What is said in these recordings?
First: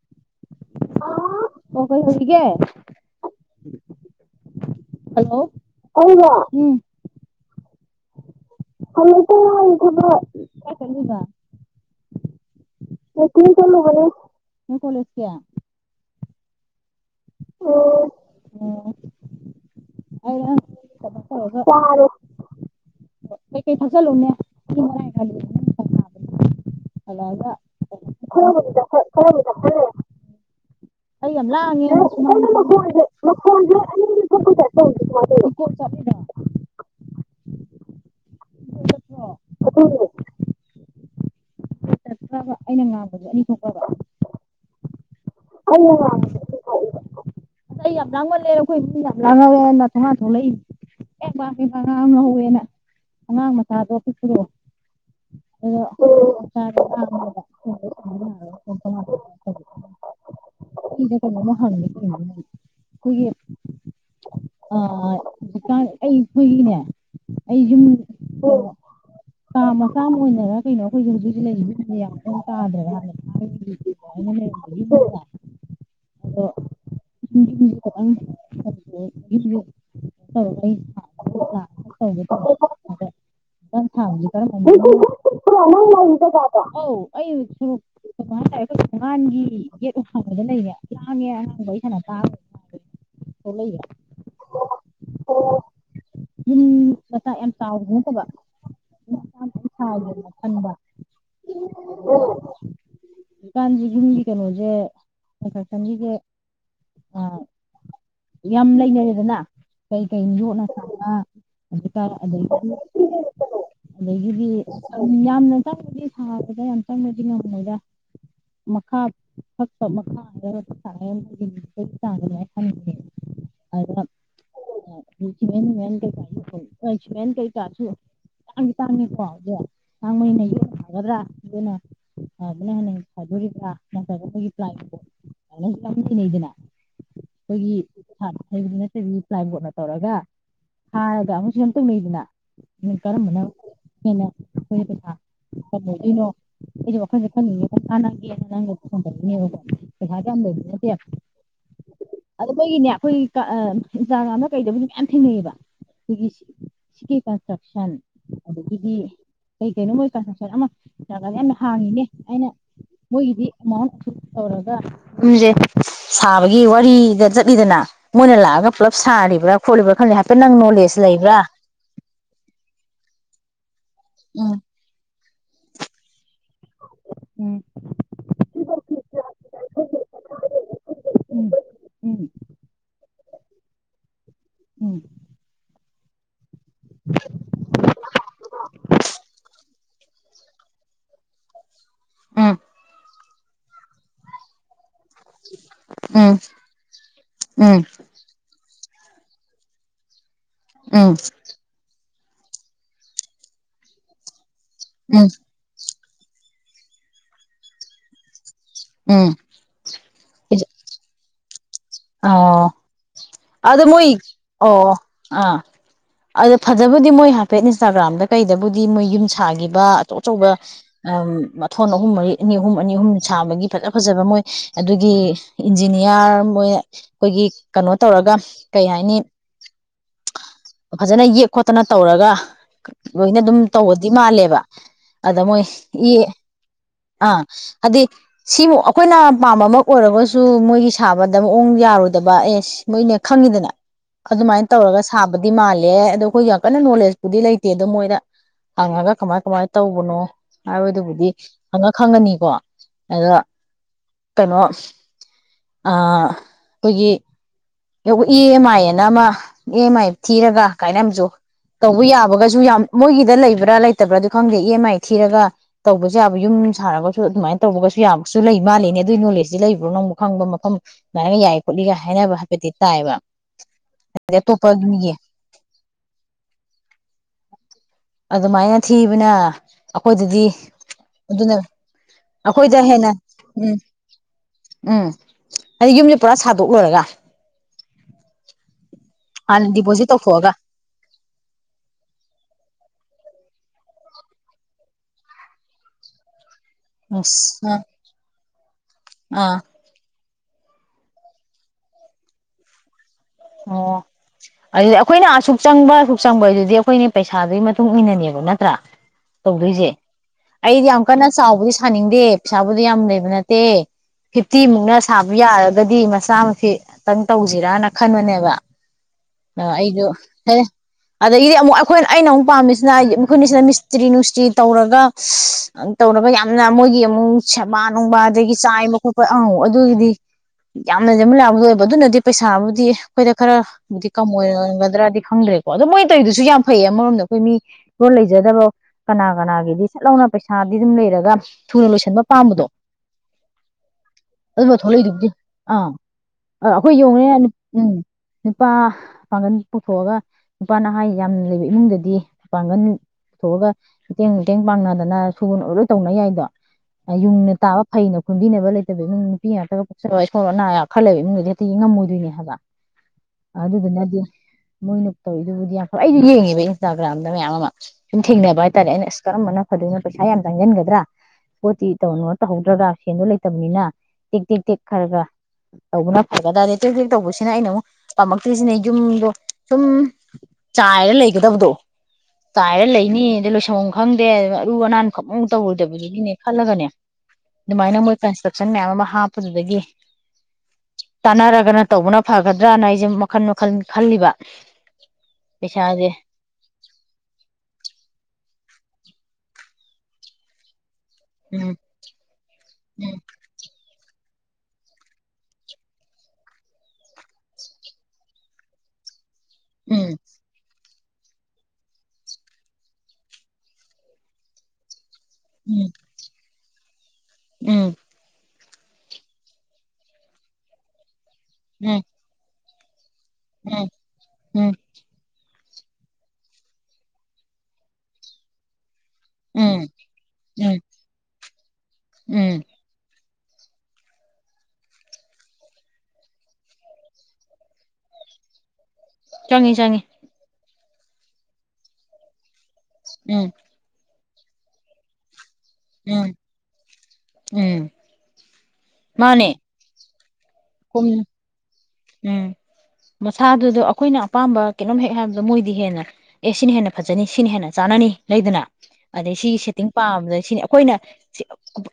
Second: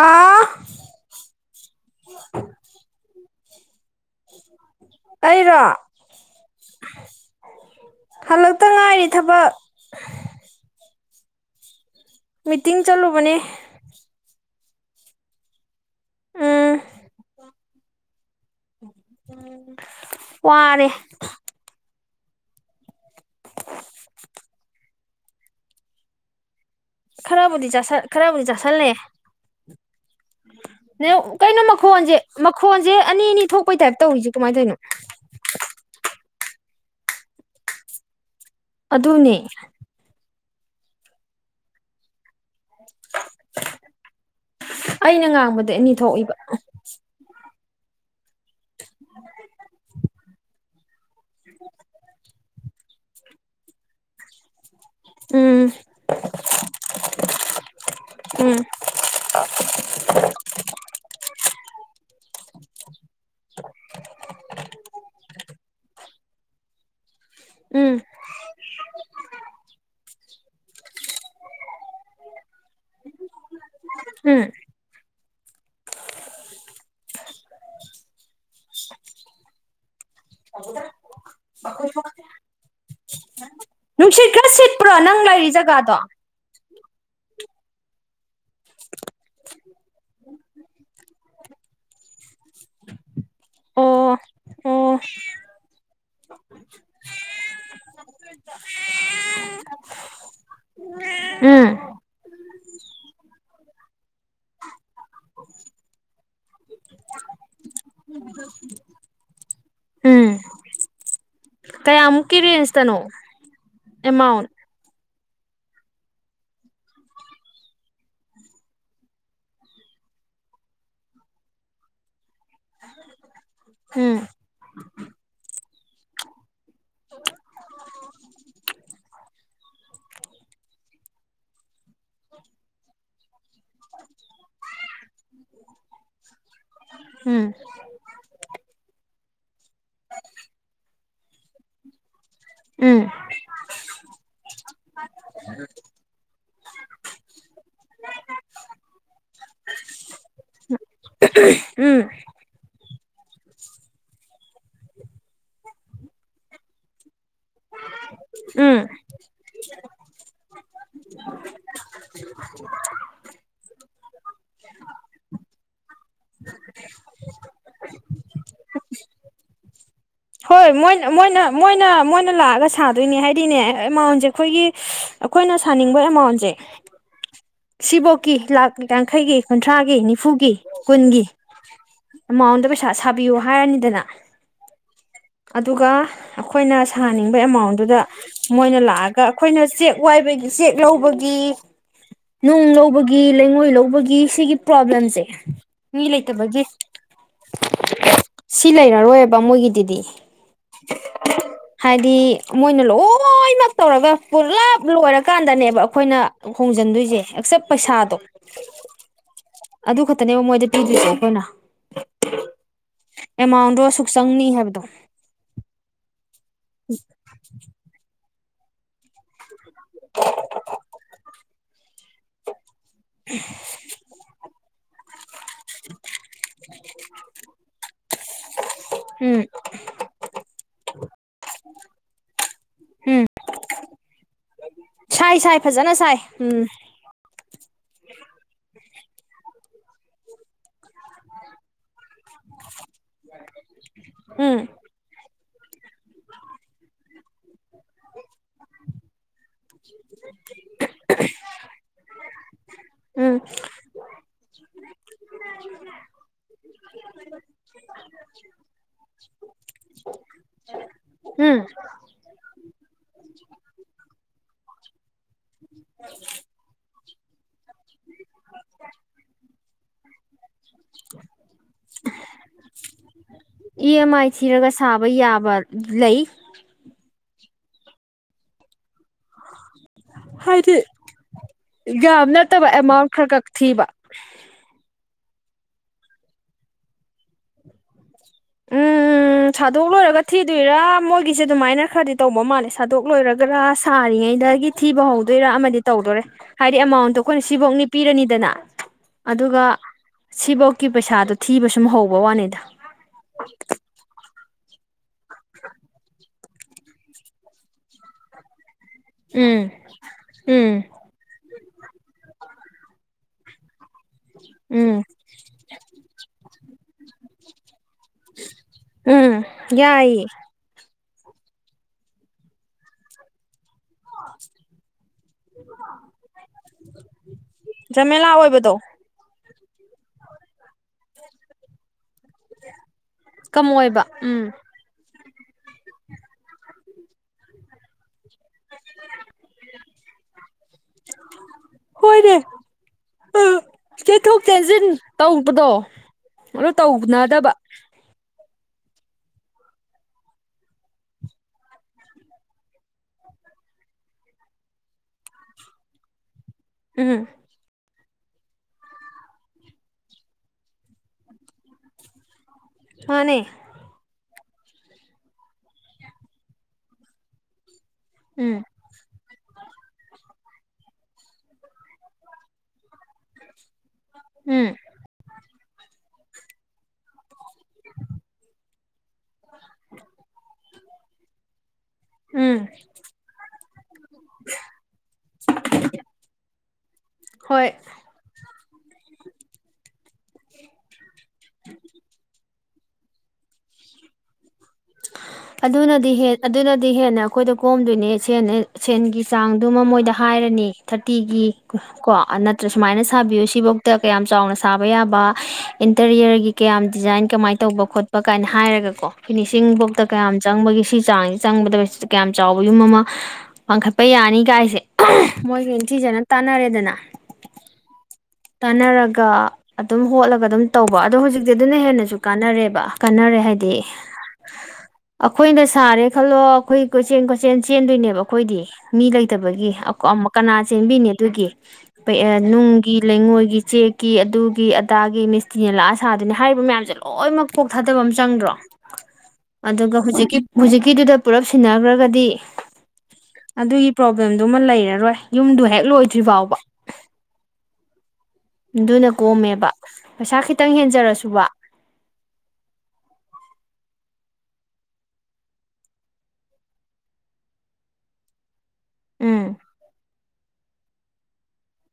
ꯑꯥ ꯑꯩꯔꯣ ꯍꯜꯂꯣꯝ ꯍꯜꯂꯛꯇ ꯉꯥꯏꯔꯤ ꯊꯕꯛ ꯍ ꯊ ꯃꯤꯇꯤꯡ ꯆꯠꯂꯨꯕꯅꯦ ꯑꯩꯣꯏ ꯀꯃ ꯃꯅꯦ ꯃꯤ ꯀꯣꯂꯦꯖ ꯀꯌꯥ ꯑꯣ ꯎ ꯋꯥꯔꯦ ꯌꯥꯔꯣ ꯀꯩꯀꯩ ꯊꯛꯆꯜꯂꯨꯅꯦ ꯃꯔꯥꯏ ꯍ ꯈꯔꯕꯨꯗꯤ ꯆꯥꯁꯜ ꯈꯔꯕꯨꯗꯤ ꯆꯥꯁꯜꯂꯦ ꯑꯩ ꯌꯥꯝ ꯀꯩꯅꯣ ꯂꯥꯡꯉꯦ ꯃꯈꯣꯟꯁꯦ ꯃꯈꯣꯟꯁꯦ ꯃꯈꯁ ꯑꯅꯤ ꯑꯅꯤ ꯊꯣꯛꯄꯩ ꯇꯥꯏꯞ ꯇꯧꯔꯤꯁꯦ ꯀꯃꯥꯏꯅ ꯇꯧꯔꯤꯅꯣ ꯏꯀꯣ ꯑꯗꯨꯅꯦ ꯆꯠꯄ꯭ꯔꯣ ꯑꯗꯨꯅꯦ ꯐꯕ꯭ꯔ ꯑꯩꯅ ꯉꯥꯡꯕꯁ ꯑꯅꯤ ꯊꯣꯛ ꯐꯕ ꯑꯩꯅ ꯉꯥꯡꯕꯗ ꯑꯅꯤ ꯊꯣꯛꯏꯕ ꯂꯩ ꯂꯥꯡꯃꯜꯂꯦ ꯑꯩꯈꯣꯏ ꯃꯤ ꯌꯥꯝ ꯂꯥꯡꯉꯜꯔꯦꯅ ꯊꯣꯡꯉꯥꯟ ꯊꯣꯛꯂꯛꯏꯕ ꯑꯦ ꯃꯥ ꯃꯥꯝ ꯉꯅ ꯍꯉꯥꯡ ꯃꯆꯥꯗꯄꯤꯁꯤꯨꯔꯣ ꯎꯝ [unintelligible] ꯎꯝ ꯍ ꯑꯩꯣꯏ ꯑ ꯑꯩꯈꯣꯢꯒꯤꯅꯦ ꯑꯩ ꯌꯨꯝ ꯎꯝ ꯀꯥ ꯃꯆꯥ ꯑꯃ ꯑꯣꯏꯅꯔ ꯀꯩꯅꯣ ꯑꯩꯈꯣꯏꯒꯤ ꯍꯧꯖꯤꯛꯀꯤ ꯂꯩꯔꯤꯕ ꯇꯥꯗ꯭ꯔꯦ ꯃꯥ ꯍ ꯎꯝ ꯃ [unintelligible] ꯀ [unintelligible] ꯇ [unintelligible] ꯅꯪ ꯊꯥꯕꯁꯤ ꯅꯨꯡꯁꯤꯠ ꯈꯔ ꯁꯤꯠꯄ꯭ꯔꯣ ꯅꯪ ꯂꯩꯔꯤ ꯖꯒꯥꯗꯣ [unintelligible] ꯍꯧ ꯑꯩ ꯀꯩꯅꯣ ꯍꯥꯏꯇꯥꯔꯦ ꯑꯩꯈꯣꯏ ꯊꯣꯡꯒꯥꯟꯒꯤ ꯒꯦꯠ ꯍꯥꯡꯕꯗ ꯂꯩꯔꯦ ꯂꯥꯡꯉꯦ ꯑꯉꯥꯡ ꯋꯥꯔꯤ ꯁꯥꯟꯅ ꯇꯥꯕ ꯊꯣꯛꯂꯛꯏꯕ ꯑꯣ ꯑꯣ ꯌꯨꯝ ꯃꯆꯥ ꯌꯥꯝ ꯆꯥꯎꯕꯁꯨ ꯅꯠꯇꯕ ꯌꯨꯝ ꯃꯆꯥ ꯃꯆꯥ ꯁꯥꯒꯦꯅ ꯈꯟꯕ ꯎꯝ ꯍꯧꯖꯤꯛꯀꯥꯟꯁꯦ ꯌꯨꯝꯒꯤ ꯀꯩꯅꯣꯁꯦ ꯀꯟꯁꯇ꯭ꯔꯛꯁꯟꯒꯤꯁꯦ ꯌꯥꯝ ꯂꯩꯅꯔꯦꯗꯅ ꯀꯩꯀꯩ ꯌꯣꯠꯅ ꯁꯥ ꯀꯩꯌꯃꯨꯛ ꯔꯦꯟꯁꯇꯅꯣ ꯑꯦꯃꯥꯎꯟ ꯑꯗꯒꯤꯗꯤ ꯌꯥꯝꯅ ꯆꯪꯕꯗꯤ ꯁꯥꯕꯗ ꯌꯥꯝ ꯆꯪꯕꯗꯤ ꯉꯝꯃꯣꯏꯗ ꯃꯈꯥ ꯐꯛꯄ ꯃꯈꯥ ꯍꯥꯏꯔꯒ ꯃꯈꯥ ꯍꯥꯏꯔꯒ ꯆꯥꯡꯗꯅꯦ ꯑꯩ ꯈꯪꯅꯤꯡꯉꯦ ꯑꯗꯨꯗ ꯎꯝ ꯆꯥꯁꯨ ꯌꯥꯗ꯭ꯔꯥ ꯑꯗꯨꯅ ꯂꯣ [unintelligible] ꯎꯝ ꯑꯩꯈꯣꯏꯒꯤ ꯁꯥꯠ ꯍꯩꯕꯗꯤ ꯍꯥꯏꯔꯒ ꯑꯃꯨꯛꯁꯦꯝ ꯇꯣꯛꯅꯩꯗꯅ ꯎꯝ ꯀꯔꯝꯕꯅ ꯍꯦꯟꯅ ꯑꯩꯈꯣꯏꯅ ꯄꯩꯁꯥ ꯗꯏꯅꯣ ꯑꯩꯁꯦ ꯋꯥꯈꯜꯁꯦ ꯈꯟꯅꯤꯡꯉꯦ ꯄꯁꯥ ꯅꯒꯦꯅ ꯅꯪꯒ ꯐꯣꯟꯗꯅꯦꯕꯀꯣ ꯄꯩꯁꯥꯗꯤ ꯌꯥꯝ ꯂꯩꯕ ꯅꯠꯇꯦꯕ ꯎꯝ ꯑꯗꯣ ꯃꯣꯏꯒꯤꯅꯦ ꯑꯩꯈꯣꯏ ꯏꯟꯁꯥꯒ꯭ꯔꯥꯝꯅ ꯀꯩꯗꯕꯨꯗꯤ ꯃꯌꯥꯝ ꯊꯦꯡꯅꯩꯕ ꯑꯩꯈꯣꯏꯒꯤ ꯁꯤꯒꯤ ꯀꯟꯁꯇ꯭ꯔꯛꯁꯟ ꯎꯝ ꯑꯗꯒꯤꯗꯤ ꯀꯩ ꯀꯩꯅꯣ ꯃꯣꯏ ꯀꯟꯁꯇ꯭ꯔꯛꯁꯟ ꯑꯃ ꯌꯥꯝ ꯍꯥꯡꯉꯤꯅꯦ ꯑꯩꯅ ꯃꯣꯏꯒꯤꯗꯤ ꯑꯦꯃꯥꯎꯟ ꯇꯧꯔꯒ ꯌꯨꯝꯁꯦ ꯁꯥꯕꯒꯤ ꯋꯥꯔꯤꯗ ꯆꯠꯂꯤꯗꯅ ꯃꯣꯏꯅ ꯂꯥꯛꯑꯒ ꯄꯨꯂꯞ ꯁꯥꯔꯤꯕ꯭ꯔꯥ ꯈꯣꯠꯂꯤꯕ꯭ꯔꯥ ꯈꯜꯂꯤ ꯍꯥꯏ ꯍꯣꯏ ꯃꯣꯏ ꯃꯣꯏꯅ ꯃꯣꯏꯅ ꯃꯣꯏꯅ ꯂꯥꯛꯑꯒ ꯁꯥꯗꯣꯏꯅꯦ ꯍꯥꯏꯗꯤꯅꯦ ꯑꯦꯃꯥꯎꯟꯁꯦ ꯎꯝ ꯑꯩꯈꯣꯏꯒꯤ ꯑꯩꯈꯣꯏꯅ ꯁꯥꯅꯤꯡꯕ ꯑꯦꯃꯥꯎꯟꯁꯦ ꯎꯝ ꯁꯤꯕꯣꯛꯀꯤ ꯂꯥꯛ ꯌꯥꯡꯈꯩꯒꯤ ꯀꯨꯟꯊ꯭ꯔꯥꯒꯤ ꯅꯤꯐꯨꯒꯤ ꯀꯨꯟꯒꯤ ꯎꯝ ꯑꯦꯃꯥꯎꯟꯗ ꯄꯩꯁꯥ ꯁꯥꯕ ꯕꯤꯌꯨ ꯍꯥꯏꯔꯅꯤꯗꯅ ꯎꯝ ꯑꯗꯨꯒꯥ ꯑꯩꯈꯣꯏꯅ ꯁꯥꯅꯤꯡꯕ ꯑꯦꯃꯥꯎꯟꯗꯨꯗ ꯃꯣꯏꯅ ꯂꯥꯛꯑꯒ ꯑꯩꯈꯣꯏꯅ ꯆꯦꯛ ꯋꯥꯏꯕꯒꯤ ꯆꯦꯛ ꯂꯧꯕꯒꯤ ꯎꯝ ꯅꯨꯡ ꯂꯧꯕꯒꯤ ꯒꯤ ꯂꯩꯉꯣꯏ ꯂꯧꯕ ꯁꯤꯒꯤ ꯄꯣꯕ꯭ꯂꯦꯝꯁ‌ꯦ ꯃꯤ ꯎꯝ ꯂꯩꯇꯕꯒꯤ ꯎꯝ ꯁꯤ ꯂꯩꯔꯥꯔꯣꯏꯑꯕ ꯃꯣꯏꯒꯤꯗꯤꯗꯤ ꯎꯝ ꯍꯥꯏꯗꯤ ꯃꯣꯏꯅ ꯂꯣꯏꯅꯥ ꯇꯧꯔꯒ ꯄꯨꯂꯞ ꯎꯝ ꯂꯣꯏꯔꯀꯥꯟꯗꯅꯦꯕ ꯑꯈ‌ꯣꯏ ꯑꯩꯈꯣꯏꯅ ꯍꯣꯡꯖꯟꯗꯣꯏꯁꯦ ꯑꯦꯛꯆꯦꯞ ꯄꯩꯁꯥꯗꯣ ꯎꯝ ꯇꯅꯦꯕ ꯃꯣꯏꯗ ꯄꯤꯗꯣꯏꯁ ꯑꯩꯈꯣꯏꯅ ꯑꯣ ꯑꯗ ꯑꯦꯃꯥꯎꯟꯗꯣ ꯑꯁꯨꯛ ꯃꯣꯌ ꯆꯪꯅꯤ ꯍꯥꯏꯕꯗꯣ ꯑꯣ ꯑꯥ ꯑꯗ ꯐꯖꯕꯕꯨꯗꯤ ꯃꯣꯏ ꯍꯥꯄꯦꯠ ꯏꯟꯁꯇꯥꯒ꯭ꯔꯥꯝꯗ ꯀꯩꯗꯕꯨꯗꯤ ꯃꯣꯏ ꯌꯨꯝ ꯁꯥꯈꯤꯕ ꯑꯆꯧ ꯑꯆꯧꯕ ꯎ ꯃꯊꯣꯟ ꯑꯍꯨꯝ ꯃꯔꯤ ꯑꯅꯤ ꯑꯍꯨꯝ ꯑꯅꯤ ꯑꯍꯨꯝ ꯁꯥꯕꯒꯤ ꯐꯖ ꯐꯖꯕ ꯃꯣꯏ ꯑꯗꯨꯒꯤ ꯒꯤ ꯏꯟꯖꯤꯅꯤꯌꯥꯔ ꯃꯣꯏ ꯑꯩꯈꯣꯏꯒꯤ ꯀꯩꯅꯣ ꯇꯧꯔꯒ ꯀꯩ ꯍꯥꯏꯅꯤ ꯎꯝ ꯐꯖꯅ ꯌꯦꯛ ꯈꯣꯠꯇꯅ ꯇꯧꯔꯒ ꯎꯝ ꯂꯣꯏꯅ ꯑꯗꯨꯝ ꯇꯧꯕꯗꯤ ꯃꯥꯜꯂꯦꯕ ꯁꯥꯏ ꯑꯗ ꯁꯥꯏ ꯐꯖꯅ ꯃꯣꯏꯣꯏ ꯁꯥꯏ ꯎꯝ ꯑꯥ ꯍꯥꯏꯗꯤ ꯁꯤꯕꯨ ꯑꯩꯈꯣꯏꯅ ꯄꯥꯝꯕ ꯑꯃ ꯑꯣꯏꯔꯒꯁꯨ ꯃꯣꯏꯒꯤ ꯁꯥꯕ ꯃꯑꯣꯡ ꯌꯥꯔꯣꯏꯗꯕ ꯑꯦꯁ ꯃꯣꯏꯅꯦ ꯈꯪꯉꯤꯗꯅ ꯎꯝ ꯑꯗꯨꯃꯥꯏꯅ ꯇꯧꯔꯒ ꯁꯥꯕ ꯃꯂꯦ ꯑꯗꯨ ꯌꯥꯝ ꯀꯅꯥ ꯀꯅꯣꯂ‌ꯦꯖꯄꯨꯗꯤ ꯂꯩꯇꯦ ꯑꯗꯨ ꯃꯣꯏꯗ ꯍꯉꯒꯥ꯫ ꯀꯃꯥꯏ ꯀꯃꯥꯏꯅ ꯇꯧꯕꯅꯣ ꯍꯥꯏꯕꯗꯨꯕꯨꯗꯤ ꯈꯪꯅ ꯈꯪꯉꯅꯤꯀꯣ ꯑꯗ ꯎꯝ ꯀꯩꯅꯣ ꯑꯥ ꯑꯩꯈꯣꯏꯒꯤ ꯏ ꯑꯦꯝ ꯑꯥꯏ ꯑꯅ ꯑꯃ ꯏ ꯑꯦꯝ ꯑꯥꯏ ꯊꯤꯔꯒ ꯀꯥꯏꯅ ꯑꯃꯁꯨ ꯎꯝ ꯇꯧꯕ ꯌꯥꯕꯒꯥꯁꯨ ꯨ ꯌꯥꯝ ꯃꯣꯏꯒꯤꯗ ꯂꯩꯕ꯭ꯔꯥ ꯂꯩꯇꯕ꯭ꯔꯥ ꯑꯗꯨ ꯈꯪꯗꯦ ꯏ ꯑꯦꯝ ꯑꯥꯏ ꯊꯤꯔꯒ ꯇꯧꯕꯁꯨꯦ ꯌꯥꯕ ꯌꯨꯝ ꯁꯥꯔꯒ [unintelligible] ꯇꯧꯕꯒꯁꯨ ꯌꯥꯕꯁꯨ ꯂꯩ ꯃꯥꯜꯂꯤꯅꯦ ꯑꯗꯨꯒꯤ ꯅꯣꯂꯦꯖꯇꯁꯤ ꯂꯩꯕ꯭ꯔꯣ ꯅꯪꯕꯨ ꯈꯪꯕ ꯃꯐꯝ ꯑꯗꯨꯃꯥꯏꯅ ꯌꯥꯏ ꯈꯣꯠꯂꯤꯒ ꯍꯥꯏꯅꯕ ꯇꯥꯏꯌꯦꯕ ꯏ ꯑꯦꯝ ꯑꯥꯏ ꯑꯗꯩ ꯑꯇꯣꯞꯄ ꯊꯤꯔꯒ ꯁꯥꯕ ꯃꯤꯒꯤ ꯌꯥꯕ ꯂꯩ ꯑꯗꯨꯗ ꯃꯌꯥ ꯊꯤꯕꯅ ꯑꯩꯈꯣꯏꯗꯗꯤ ꯍꯥꯏꯗꯤ ꯑꯗꯨꯅ ꯌꯥꯝ ꯅꯠꯇꯕ ꯑꯩꯈꯣꯏꯗ ꯑꯦꯃꯥꯎꯟ ꯍꯦꯟꯅ ꯈꯔ ꯈꯛ ꯎꯝ ꯊꯤꯕ ꯎꯝ ꯑꯗꯤ ꯌꯨꯝꯁꯦ ꯄꯨꯔꯥ ꯁꯥꯗꯣꯛꯂꯨꯔꯒ ꯎꯝ ꯎꯝ ꯍꯥꯟꯅ ꯁꯥꯗꯣꯛ ꯗꯤꯄꯣꯖꯤꯠ ꯂꯣꯏꯔꯒ ꯇꯧꯊꯣꯛꯑꯒ ꯊꯤꯗꯣꯏꯔꯥ ꯃꯣꯏꯒꯤꯁꯦ ꯑꯗꯨꯃꯥꯏꯅ ꯈꯔꯗꯤ ꯇꯧꯕ ꯃꯥꯜꯂꯦ ꯁꯥꯗꯣꯛ ꯂꯣꯏꯔꯒꯔꯥ ꯁꯥꯔꯤꯉꯩꯗꯒꯤ ꯊꯤꯕ ꯍꯧꯗꯣꯏꯔꯥ ꯑꯃꯗꯤ ꯇꯧꯗꯣꯏꯣꯔꯦ ꯍꯥꯏꯗꯤ ꯑꯦꯃꯥꯎꯟꯇꯣ ꯑ ꯑꯩꯈꯣꯏꯅ ꯁꯤꯐꯧꯅꯤ ꯄꯤꯔꯅꯤꯗꯅ ꯑꯥ ꯑꯗꯨꯒ ꯁꯤꯐꯧꯀꯤ ꯄꯩꯁꯥꯗꯣ ꯊꯤꯕ ꯁꯨꯝ ꯍꯧꯕ ꯋꯥꯅꯤꯗ ꯑꯣ ꯑꯩꯅ ꯑꯩꯈꯣꯏꯅ ꯑꯁꯨꯛ ꯆꯪꯕ ꯆꯪꯕꯩꯗꯨꯗꯤ ꯑꯩꯈꯣꯏꯅꯦ ꯄꯩꯁꯥꯗꯨꯒꯤ ꯃꯇꯨꯡ ꯏꯟꯅꯅꯦꯕ ꯅꯠꯇ꯭ꯔꯥ ꯎꯝ ꯇꯧꯗꯣꯏꯁꯦ ꯎꯝ ꯑꯩꯗꯤ ꯌꯥꯝ ꯀꯟꯅ ꯆꯥꯎꯕꯨꯗꯤ ꯁꯥꯅꯤꯡꯗꯦ ꯄꯩꯁꯥꯕꯨꯗꯤ ꯌꯥꯝ ꯂꯩꯕ ꯅꯠꯇꯦ ꯇ ꯐꯤꯐꯇꯤ ꯃꯨꯛꯅ ꯎꯝ ꯁꯥꯕ ꯌꯥꯔꯒꯗꯤ ꯃꯆꯥ ꯃꯐꯤꯛꯇꯪ ꯇꯧꯁꯤꯔꯅ ꯃꯅꯦꯕ ꯎꯝ ꯑꯩꯗꯨ ꯌꯥꯏꯌꯦ ꯍ ꯑꯗꯒꯤꯗꯤ ꯑꯃꯨꯛ ꯑꯩꯈꯣꯏꯅ ꯑꯩꯅ ꯑꯃꯨꯛ ꯄꯥꯝꯃꯤꯁꯤꯅ ꯃꯈꯣꯏꯅꯤꯁꯤꯅ ꯃꯤꯁ ꯇ꯭ꯔꯤ ꯅꯨꯡꯁꯇꯤꯔꯤ ꯇꯧꯔꯒ ꯇꯧꯔꯒ ꯌꯥꯝꯅ ꯃꯣꯏꯒꯤ ꯑꯃꯨꯛ ꯁꯦꯕꯥ ꯅꯨꯡꯕ ꯖꯃꯦꯂꯥ ꯑꯗꯒꯤ ꯑꯣꯏꯕꯗꯣ ꯆꯥꯏꯕ ꯈꯣꯠꯄ ꯑ ꯑꯗꯨꯒꯤꯗꯤ ꯌꯥꯝꯅꯖꯃ ꯂꯥꯛꯕꯗ ꯑꯣꯏꯕ ꯑꯗꯨꯅꯗꯤ ꯄꯩꯁꯥ ꯗꯤ ꯑꯩꯈꯣꯏꯗ ꯀꯝ ꯑꯣꯏꯕ ꯈꯔꯕꯨꯗꯤ ꯀꯝ ꯎꯝ ꯑꯣꯏꯔꯝꯒꯗ꯭ꯔꯥ ꯈꯪꯗ꯭ꯔꯦꯀꯣ ꯑꯗꯣ ꯃꯣꯏ ꯇꯧꯔꯤꯗꯨꯁꯨ ꯌꯥꯝ ꯐꯩꯌꯦ ꯑꯃꯔꯣꯝꯗ ꯑꯩꯈꯣꯏ ꯃꯤ ꯂꯣꯟ ꯂꯩꯖꯗꯕ ꯀꯅꯥ ꯀꯅꯥꯒꯤꯗꯤ ꯆꯠ ꯂꯥꯎꯅ ꯄꯩꯁꯥꯗꯤ ꯑꯗꯨꯝ ꯂꯩꯔꯒ ꯊꯨꯅ ꯂꯣꯏꯁꯤꯟꯕ ꯍꯣꯏꯅꯦ ꯄꯥꯝꯕꯗꯣ ꯑꯥ ꯆꯦꯟꯊꯣꯛ ꯑꯗꯨꯝꯕ ꯆꯦꯟꯁꯤꯟ ꯊꯣꯛꯂꯛꯏꯗꯨꯕꯨꯗꯤ ꯇꯧꯕꯗꯣ ꯑꯥ ꯑ ꯑꯗꯨ ꯑꯩꯈꯣꯏ ꯌꯦꯡꯉꯦ ꯇꯧꯅꯗꯕ ꯎꯝ ꯅꯨꯄꯥ ꯃꯄꯥꯡꯒꯜ ꯄꯨꯊꯣꯛꯑꯒ ꯅꯨꯄꯥꯅ ꯍꯥꯏ ꯌꯥꯝꯅ ꯂꯩꯕ ꯏꯃꯨꯡꯗꯗꯤ ꯄꯥꯡꯒꯜ ꯄꯨꯊꯣꯛꯑꯒ ꯃꯇꯦꯡ ꯃꯇꯦꯡ ꯄꯥꯡꯅꯗꯅ ꯁꯨꯅ ꯂꯣꯏ ꯇꯧꯅ ꯌꯥꯏꯗꯣ ꯎꯝ ꯌꯨꯝꯅꯦ ꯇꯥꯕ ꯍꯩꯅ ꯈ ꯈꯨꯟꯕꯤꯅꯕ ꯂꯩꯇꯕ ꯏꯃꯨꯡ ꯅꯨꯄꯤ ꯉꯥꯛꯇꯒ ꯄꯛꯆꯔꯒ ꯏꯁꯀꯣꯜ ꯑꯅꯥꯌꯥ ꯈꯜꯂꯦꯕ ꯏꯃꯨꯡꯗꯨꯗꯤ ꯍꯦꯛꯇꯗꯤ ꯉꯝꯃꯣꯏꯗꯣꯏꯅꯦ ꯍꯥꯏꯕ ꯃꯥꯅꯦ ꯑꯗꯨꯗꯤ ꯅꯗꯤ ꯃꯣꯏꯅ ꯇꯧꯋꯔꯤꯗꯨꯕꯨꯗꯤ ꯌꯥꯝ ꯐꯦ ꯑꯩꯁꯨ ꯌꯦꯡꯉꯦꯕ ꯏꯟꯁꯇꯥꯒ꯭ꯔꯥꯝꯗ ꯃꯌꯥꯝ ꯑꯃ ꯁꯨꯝ ꯎꯝ ꯊꯦꯡꯅꯕ ꯍꯥꯏꯇꯥꯔꯦ ꯑꯩꯅ ꯑꯁ ꯀꯔꯝꯕꯅ ꯐꯗꯣꯏꯅ ꯐ ꯍꯥꯏ ꯌꯥꯝ ꯆꯪꯁꯤꯟꯒꯗ꯭ꯔꯥ ꯄꯣꯠꯇꯤ ꯇꯧꯅꯣ ꯇꯧꯍꯧꯗ꯭ꯔꯒ ꯁꯦꯟꯗꯣ ꯂꯩꯇꯕꯅꯤꯅ ꯊꯛ ꯊꯛ ꯎꯝ ꯊꯛ ꯈꯔꯒ ꯇꯧꯕꯅ ꯐꯒꯅꯤ ꯇꯣꯏ ꯇꯣꯏ ꯇꯧꯕꯁꯤ ꯑꯩꯅ ꯃꯨ ꯄꯥꯝꯃꯛꯇ꯭ꯔꯤ ꯖꯤꯅ ꯌꯨꯝꯗꯣ ꯁꯨꯝ ꯆꯥꯏꯔ ꯂꯩꯒꯗꯕꯗꯣ ꯎꯝ ꯆꯥꯏꯔ ꯂꯩꯅꯤ ꯑꯗꯩ ꯂꯣꯏꯁꯟꯕꯝ ꯈꯪꯗꯦ ꯑꯔꯨ ꯑꯅꯥꯟ ꯈꯛ ꯃꯨ ꯇꯧꯔꯣꯏꯗꯕꯗꯨꯒꯤꯅꯦ ꯈꯜꯂꯒꯅꯦ ꯍꯣꯏ ꯑꯗꯨꯃꯥꯏꯅ ꯃꯣꯏ ꯀꯟꯁꯇ꯭ꯔꯛꯁꯟ ꯃꯌꯥꯝ ꯑꯃ ꯍꯥꯞꯄꯗꯨꯗꯒꯤ ꯇꯅꯥꯔꯒꯅ ꯇꯧꯕꯅ ꯐꯒꯗ꯭ꯔꯥꯅ ꯑꯩꯖꯦ ꯃꯈꯜ ꯃꯈꯜ ꯈꯜꯂꯤꯕ ꯄꯩꯁꯥꯁꯦ ꯑꯗꯨꯅꯗꯤ ꯍꯦꯠ ꯑꯗꯨꯅꯗꯤ ꯍꯦꯟꯅ ꯑꯩꯈꯣꯏꯗ ꯀꯣꯝꯗꯣꯏꯅꯦ ꯁꯦꯟꯅ ꯁꯦꯟꯒꯤ ꯆꯥꯡꯗꯨꯃ ꯃꯣꯏꯗ ꯍꯥꯏꯔꯅꯤ ꯊꯥꯔꯇꯤꯒꯤ ꯎꯝ ꯀꯣ ꯑꯥ ꯅꯠꯇ꯭ꯔ ꯁꯨꯃꯥꯏꯅ ꯎꯝ ꯁꯥꯕꯤꯌꯨ ꯁꯤꯕꯧ ꯇ ꯀꯌꯥꯝ ꯆꯥꯎꯅ ꯁꯥꯕ ꯌꯥꯕ ꯏꯟꯇꯔꯤꯌꯔꯒꯤ ꯀꯌꯥꯝ ꯗꯤꯖꯥꯏꯟ ꯀꯃꯥꯏꯅ ꯇꯧꯕ ꯈꯣꯠꯄ ꯀꯥꯏꯅ ꯍꯥꯏꯔꯒꯀꯣ ꯐꯤꯅꯤꯁꯤꯡ ꯆꯤꯡꯕꯣꯛꯇ ꯎꯝ ꯀꯌꯥꯝ ꯆꯪꯕꯒꯤ ꯁꯤ ꯆꯥꯡꯖꯦ ꯆꯪꯕꯗ ꯄꯩꯁ ꯀꯌꯥꯝ ꯆꯥꯎꯕ ꯌꯨꯝ ꯑꯃ ꯄꯥꯡꯈꯠꯄ ꯌꯥꯅꯤ ꯀꯥꯏꯁꯦ ꯑꯥ ꯃꯣꯏꯒ ꯎꯝ ꯏꯪꯊꯤꯖꯅ ꯇꯥꯟꯅꯔꯦ ꯅꯅꯥ ꯎꯝ ꯇꯥꯟꯅꯔꯒ ꯑꯗꯨꯝ ꯍꯣꯠꯂꯒ ꯑꯗꯨꯝ ꯇꯧꯕ ꯑꯗꯣ ꯍꯧꯖꯤꯛ ꯑꯗꯨꯅ ꯎꯝ ꯍꯦꯟꯅꯁꯨ ꯀꯥꯟꯅꯔꯦꯕ ꯄꯥꯥ ꯀꯟꯅꯔꯦ ꯍꯥꯏꯗꯤ ꯎꯝ ꯎꯝ ꯑꯈꯣꯏꯅ ꯁꯥꯔꯦ ꯈꯜꯂꯣ ꯑꯩꯈꯣꯏ ꯀꯣꯏꯆꯦꯟ ꯀꯣꯏꯆꯦꯟ ꯆꯦꯟꯗꯣꯏꯅꯦꯕ ꯑꯩꯈꯣꯏꯗꯤ ꯃꯤ ꯂꯩꯇꯕꯒꯤ ꯎꯝ ꯑꯥ ꯀꯣꯃ ꯑꯥ ꯀꯅꯥ ꯎꯝ ꯆꯦꯟꯕꯤꯅꯤ ꯑꯗꯨꯒꯤ ꯄꯦꯑꯥ ꯎꯝ ꯅꯨꯡꯒꯤ ꯂꯩꯉꯣꯏꯒꯤ ꯆꯦꯛꯀꯤ ꯑꯗꯨꯒꯤ ꯑꯗꯥꯒꯤ ꯃꯤꯁꯇꯤꯅ ꯂꯥꯛ ꯑ ꯁꯥꯗꯨꯅꯤ ꯍꯥꯏꯔꯤꯕ ꯃꯌꯥꯝꯖꯦ ꯂꯣꯏꯅꯃꯛ ꯀꯣꯛ ꯊꯥꯗꯕ ꯑꯃ ꯆꯪꯗ꯭ꯔꯣ ꯆꯪꯉꯤ ꯑꯗꯨꯒ ꯆꯪꯉꯤ ꯍꯨꯖꯤꯛꯀꯤ ꯍꯨꯖꯤ ꯃꯤꯗꯨꯗ ꯄꯨꯔꯞ ꯁꯤꯟꯅꯒꯔꯒꯗꯤ ꯎꯝ ꯑꯗꯨꯒꯤ ꯄꯔꯣꯕꯂꯦ ꯄ꯭ꯔꯣꯕ꯭ꯂꯦꯝꯗꯨꯃ ꯂꯩꯔꯔꯣꯏ ꯌꯨꯝꯗꯣ ꯍꯦꯛ ꯂꯣꯏꯗ꯭ꯔꯤ ꯎꯝ ꯐꯥꯎꯕ ꯎꯝ ꯑꯗꯨꯅ ꯃꯥꯅꯦ ꯀꯣꯝꯃꯦꯕ ꯄꯩꯁꯤꯈꯤꯠ ꯈꯤꯇꯪ ꯀꯨꯝ ꯍꯦꯟꯖꯔꯁꯨꯕ ꯎꯝ ꯃꯁꯥꯗꯨꯗꯣ ꯑꯩꯈꯣꯏꯅ ꯑꯄꯥꯝꯕ ꯀꯩꯅꯣꯝ ꯍꯦꯛ ꯍꯥꯏꯕꯗꯣ ꯃꯣꯏꯗꯤ ꯍꯦꯟꯅ ꯑꯦ ꯁꯤꯅ ꯍꯦꯟꯅ ꯐꯖꯅꯤ ꯁꯤꯅ ꯍꯦꯟꯅ ꯆꯥꯅꯅꯤ ꯂꯩꯗꯅ ꯑꯗꯩ ꯁꯤ ꯎꯝ ꯁꯦꯇꯤꯡ ꯄꯥꯝꯗ ꯁꯤꯅꯦ ꯑꯩꯈꯣꯏꯅ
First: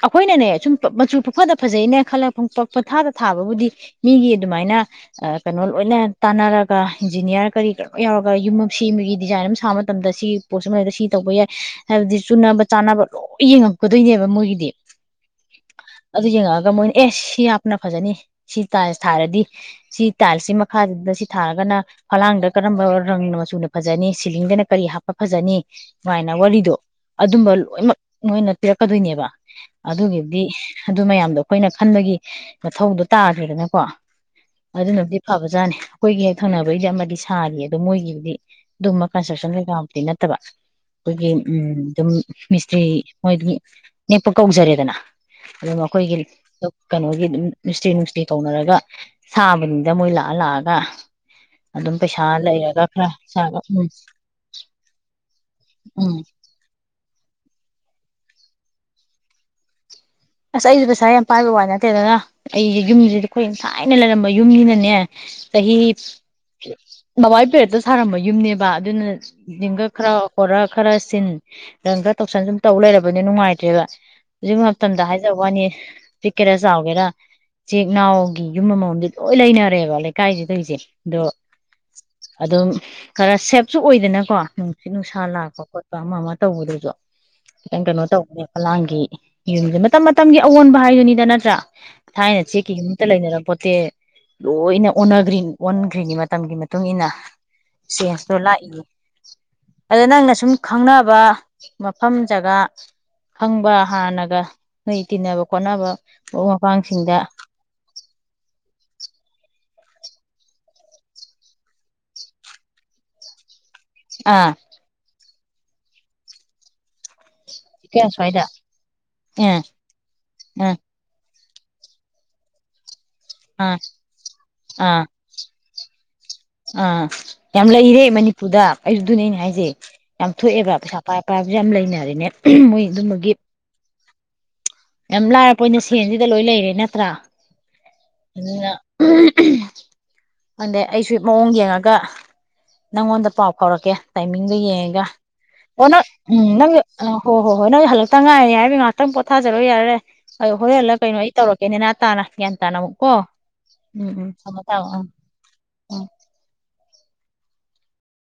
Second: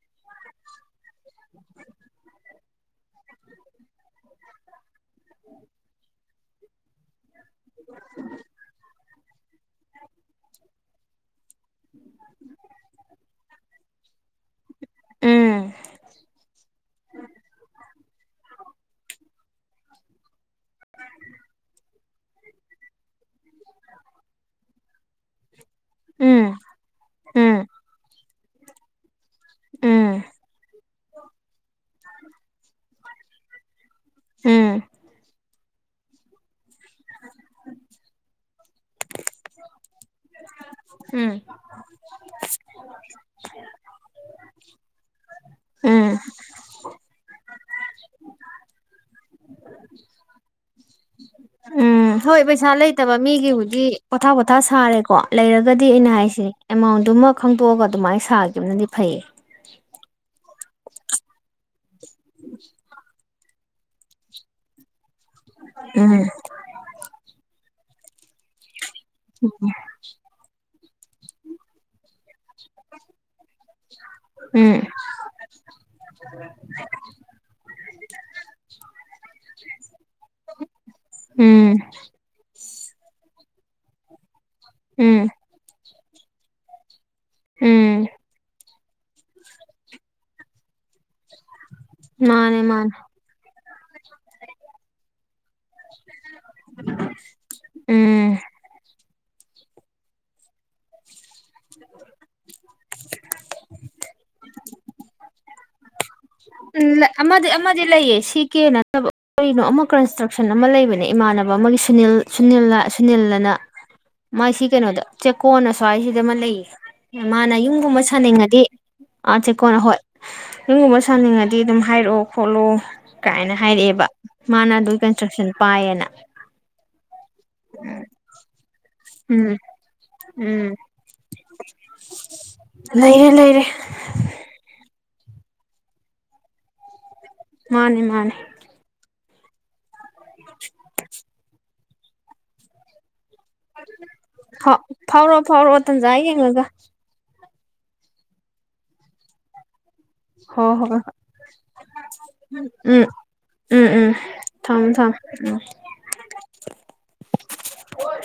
ꯑꯩꯈꯣꯏꯅꯅꯦ ꯁꯨꯝ ꯃꯆꯨ ꯄꯣꯛꯐꯗ ꯐꯖꯩꯅ ꯈꯜꯂꯒ ꯄꯛ ꯄꯊꯥꯗ ꯊꯥꯕꯕꯨꯗꯤ ꯃꯤꯒꯤ ꯑꯗꯨꯃꯥꯏꯅ ꯀꯩꯅꯣ ꯂꯣꯏꯅ ꯇꯥꯟꯅꯔꯒ ꯏꯟꯖꯤꯅꯤꯌꯥꯔ ꯀꯔꯤ ꯀꯩꯅꯣ ꯌꯥꯎꯔꯒ ꯌꯨꯝ ꯑꯃ ꯁꯦꯝꯕꯒꯤ ꯗꯤꯖꯥꯏꯟ ꯑꯃ ꯁꯥꯃ ꯃꯇꯝꯗ ꯁꯤ ꯄꯣꯠꯁꯤ ꯃꯔꯛꯇ ꯁꯤ ꯇꯧꯕ ꯌꯥꯏ ꯍꯥꯏꯕꯗꯤ ꯆꯨꯅꯕ ꯆꯥꯅꯕ ꯂꯣꯏ ꯌꯦꯡꯉꯛꯀꯗꯣꯏꯅꯦꯕ ꯃꯣꯏꯒꯤꯗꯤ ꯎꯝ ꯑꯗꯨ ꯌꯦꯡꯉꯛꯑꯒ ꯃꯣꯏꯅ ꯑꯦ ꯁꯤ ꯌꯥꯝꯅ ꯐꯖꯅꯤ ꯁꯤ ꯊꯥꯔꯗꯤ ꯁꯤ ꯇꯥꯏꯜꯁꯤ ꯃꯈꯥꯗ ꯁꯤ ꯊꯥꯔꯒꯅ ꯐꯂꯥꯡꯗ ꯀꯔꯝꯕ ꯔꯪꯅ ꯃꯆꯨꯅ ꯐꯖꯅꯤ ꯁꯤꯂꯤꯡꯗꯅ ꯀꯔꯤ ꯍꯥꯞꯄ ꯐꯖꯅꯤ ꯁꯨꯃꯥꯏꯅ ꯎꯝ ꯋꯥꯔꯤꯗꯣ ꯑꯗꯨꯝꯕ ꯎꯝ ꯂꯣꯏꯅꯃꯛ ꯅꯣꯏꯅ ꯄꯤꯔꯛꯀꯗꯣꯏꯅꯦꯕ ꯎꯝ ꯑꯗꯨꯒꯤꯗꯤ ꯑꯗꯨ ꯃꯌꯥꯝꯗꯣ ꯑꯩꯈꯣꯏꯅ ꯈꯟꯕꯒꯤ ꯃꯊꯧꯗꯣ ꯇꯥꯗ꯭ꯔ‌ꯦꯗꯅ ꯀꯣ ꯎꯝ ꯑꯗꯨꯅꯗꯤ ꯐꯥꯕꯁ ꯑꯣꯖꯥꯅꯦ ꯑꯩꯈꯣꯏꯒꯤ ꯍꯦꯛ ꯊꯪꯅꯕꯒꯤꯗꯤ ꯑꯃꯗꯤ ꯁꯥꯔꯤ ꯑꯗꯣ ꯃꯣꯏꯒꯤꯗꯤ ꯑꯗꯨꯝꯕ ꯀꯟꯁꯇ꯭ꯔꯛꯁꯟ ꯀꯩꯀꯥꯃꯛꯇꯤ ꯅꯠꯇꯕ ꯑꯩꯈꯣꯏꯒꯤ ꯎꯝ ꯑꯗꯨꯝ ꯃꯤꯁꯇ꯭ꯔꯤ ꯃꯣꯏ ꯅꯦꯛꯄ ꯀꯧꯖꯔꯦꯗꯅ ꯑꯗꯨ ꯃꯈꯣꯏꯒꯤ ꯎꯝ ꯀꯩꯅꯣꯒꯤ ꯎꯝ ꯃꯤꯁꯇꯔꯤ ꯅꯨꯡꯁꯇꯤ ꯇꯧꯅꯔꯒ ꯁꯥꯕꯅꯤꯗ ꯃꯣꯏ ꯂꯥꯛꯑ ꯂꯥꯛꯑꯒ ꯑꯗꯨꯝ ꯎꯝ ꯍꯣꯏ ꯄꯩꯁꯥ ꯂꯩꯔꯒ ꯈꯔ ꯂꯩꯇꯕ ꯁꯥꯒ ꯃꯤꯒꯤꯕꯨꯛ ꯎꯝ ꯄꯣꯊꯥ ꯄꯣꯊꯥ ꯁꯥꯔꯦꯀꯣ ꯂꯩꯔꯒꯗꯤ ꯑꯩꯅ ꯎꯝ ꯍꯥꯏꯁꯤꯦ ꯑꯦꯃꯥꯎꯟꯗꯨꯃꯛ ꯈꯪꯗꯣꯛꯑꯒ ꯑꯗꯨꯃꯥꯏꯅ ꯁꯥꯈꯤꯕꯅꯗꯤ ꯐꯩꯌꯦ ꯑꯁ ꯑꯩꯁ ꯄꯩꯁꯥ ꯌꯥꯝ ꯄꯥꯏꯕ ꯋꯥꯅꯦ ꯇꯔ ꯑꯩꯨꯝ ꯑꯩꯈꯣꯏ ꯌꯥꯝ ꯊꯥꯏꯅ ꯂꯩꯔꯝꯕ ꯌꯨꯝꯅꯤꯅꯅꯦ ꯇꯍꯤ ꯎꯝ ꯃꯕꯥ ꯄꯦꯔꯗ ꯊꯔꯝꯕ ꯌꯨꯝꯅꯦꯕ ꯑꯗꯨꯅ ꯦꯡꯈꯛ ꯈꯔ ꯈꯔ ꯈꯔ ꯁꯤꯟ ꯅꯪ ꯈꯔ ꯇꯧꯁꯟ ꯁꯨꯝ ꯇꯧ ꯂꯩꯔꯕꯅꯤ ꯅꯨꯡꯉꯥꯏꯇ꯭ꯔꯦꯕ ꯎꯝ ꯑꯗꯨ ꯃꯇꯝꯗ ꯍꯥꯏꯖꯕ ꯋꯥꯅꯤ ꯄꯤꯛꯀꯦꯔꯥ ꯆꯥꯎꯒꯦꯔꯥ ꯆꯦꯛ ꯅꯥꯎꯒꯤ ꯌꯨꯝ ꯑꯃꯃꯝꯗꯤ ꯂꯣꯏ ꯂꯩꯅꯔꯦꯕ ꯂꯩꯀꯥꯏꯁꯤꯗꯩꯁꯦ ꯑꯗꯣ ꯎꯝ ꯑꯗꯨꯝ ꯈꯔ ꯁꯦꯞꯁꯨ ꯑꯣꯏꯗꯅꯀꯣ ꯅꯨꯡꯁꯤꯠ ꯅꯨꯡꯁꯥ ꯎꯝ ꯂꯥꯛꯄ ꯈꯣꯠ ꯑꯃ ꯃꯥꯇ ꯎꯗꯗꯣ ꯇꯪ ꯀꯩꯅꯣ ꯎꯝ ꯇꯧ ꯂ ꯎ ꯌꯨꯝꯁꯦ ꯃꯇꯝ ꯃꯇꯝꯒꯤ ꯑꯑꯣꯟꯕ ꯍꯥꯏꯗꯨꯅꯤꯗ ꯅ ꯅꯠꯇ꯭ꯔꯥ ꯊꯥꯏꯅ ꯃꯥꯅꯦ ꯃꯥꯅꯦ ꯆꯦꯛꯀꯤꯒꯨꯝꯛꯇ ꯂꯩꯅꯔ ꯄꯣꯠꯇꯦ ꯂꯣꯏꯅ ꯑꯣꯟꯅꯒ꯭ꯔꯤꯟ ꯑꯣꯟꯈ꯭ꯔꯤꯟꯒꯤ ꯃꯇꯝꯒꯤ ꯃꯇꯨꯡ ꯏ ꯃꯇꯨꯡꯏꯟꯅ ꯎꯝ ꯆꯦꯟꯁꯇꯣ ꯂꯥꯛꯏꯅꯦ ꯑꯗ ꯅꯪꯅ ꯁꯨꯝꯃ ꯈꯪꯅꯕ ꯃꯐꯝ ꯖꯒꯥ ꯈꯪꯕ ꯍꯥꯟꯅ ꯒ ꯅꯣꯏ ꯇꯤꯟꯅꯕ ꯈꯣꯠꯅꯕ ꯃꯔꯨꯞ ꯎꯝ ꯃꯄꯥꯡꯁꯤꯡꯗ ꯑꯃꯗꯤ ꯑꯃꯗꯤ ꯂꯩꯌꯦ ꯁꯤ ꯀꯦ ꯅꯠꯇꯕ ꯀꯔꯤꯅꯣ ꯑꯃ ꯀꯟꯁꯇ꯭ꯔꯛꯁꯟ ꯑꯃ ꯂꯩꯕꯅꯦ ꯏꯃꯥꯟꯅꯕ ꯑꯃꯒꯤ ꯁꯨꯅꯤꯜ ꯁꯨꯅꯤꯜ ꯁꯨꯅꯤꯜꯑꯅ ꯑꯥ ꯃꯥꯏꯁꯤ ꯀꯩꯅꯣꯗ ꯆꯦꯛꯀꯣꯟ ꯑꯁ꯭ꯋꯥꯏ ꯖꯤꯗ ꯑꯃ ꯂꯩꯌꯦ ꯃꯥꯅ ꯌꯨꯝꯒꯨꯝꯕ ꯀꯌꯥ ꯁ꯭ꯋꯥꯏꯗ ꯁꯥꯅꯤꯡꯉꯗꯤ ꯑꯥ ꯑꯥꯆꯦꯛꯀꯣꯟ ꯍꯣꯏ ꯑꯥ ꯌꯨꯝꯒꯨꯝꯕ ꯁꯥ ꯅꯤꯡꯉꯗꯤ ꯑꯗꯨꯝ ꯍꯥꯏꯔꯛꯑꯣ ꯈꯣꯠꯂꯣ ꯀꯥꯏꯅ ꯑꯥ ꯍꯥꯏꯔꯛꯑꯦꯕ ꯃꯥꯅ ꯑꯗꯨꯏ ꯑꯥ ꯀꯟꯁꯇ꯭ꯔꯛꯁꯟ ꯄꯥꯏꯑꯅ ꯑꯥ ꯌꯥꯝ ꯂꯩꯔꯦ ꯃꯅꯤꯄꯨꯔꯗ ꯗꯨꯅꯦ ꯑꯩꯅ ꯎꯝ ꯍꯥꯏꯖꯦ ꯌꯥꯝ ꯎꯝ ꯊꯣꯛꯑꯦꯕ ꯄꯩꯁꯥ ꯄꯥꯏ ꯄꯥꯏꯕꯖꯨ ꯌꯥꯝ ꯂꯩꯅꯔꯦꯅꯦ ꯃꯣꯏ ꯂꯩꯔꯦ ꯑꯗꯨꯝꯕꯒꯤ ꯂꯩꯔꯦ ꯌꯥꯝ ꯂꯥꯏꯔꯄꯣꯠꯅꯤ ꯁꯦꯟꯖꯤꯗ ꯂꯣꯏ ꯂꯩꯔꯦ ꯅꯠꯇ꯭ꯔꯥ ꯃꯥꯅꯦ ꯃꯥꯅꯦ [unintelligible] ꯑꯗꯦ ꯑꯁꯨ ꯃꯑꯣꯡ ꯌꯦꯡꯉꯛ ꯀꯥ ꯅꯪꯉꯣꯟꯗ ꯄꯥꯎ ꯐꯥꯎꯔꯛꯀꯦ ꯇꯥꯏꯃꯤꯡꯗꯨ ꯌꯦꯡꯉꯒ ꯐꯥꯎꯔꯛꯑꯣ ꯐꯥꯎꯔꯛꯑꯣ ꯑꯣ ꯅꯪ ꯇꯟꯖꯥ ꯎꯝ ꯌꯦꯡꯉꯒ ꯅꯪ ꯑ ꯍꯣ ꯍꯣ ꯍꯣꯏ ꯅꯪ ꯍꯜꯂꯛꯇ ꯉꯥꯏꯔꯤꯅꯤ ꯍꯥꯏꯕꯩ ꯉꯥꯇꯪ ꯄꯣꯊꯥꯖ ꯖꯔꯣ ꯌꯥꯔꯦ ꯑꯩ ꯍꯣ ꯍꯣꯔꯦꯜꯂ ꯍꯣꯏ ꯍꯣꯏ ꯀꯩꯅꯣ ꯑꯩ ꯇꯧꯔꯛꯀꯦ ꯅꯦꯅ ꯇꯥꯅ ꯒ꯭ꯌꯥꯟ ꯇꯥꯅ ꯎꯝ ꯑꯃꯨꯛꯀꯣ ꯎꯝ ꯎꯝ ꯊꯝꯃꯣ ꯇꯥꯝ ꯎꯝ ꯎꯝ [unintelligible]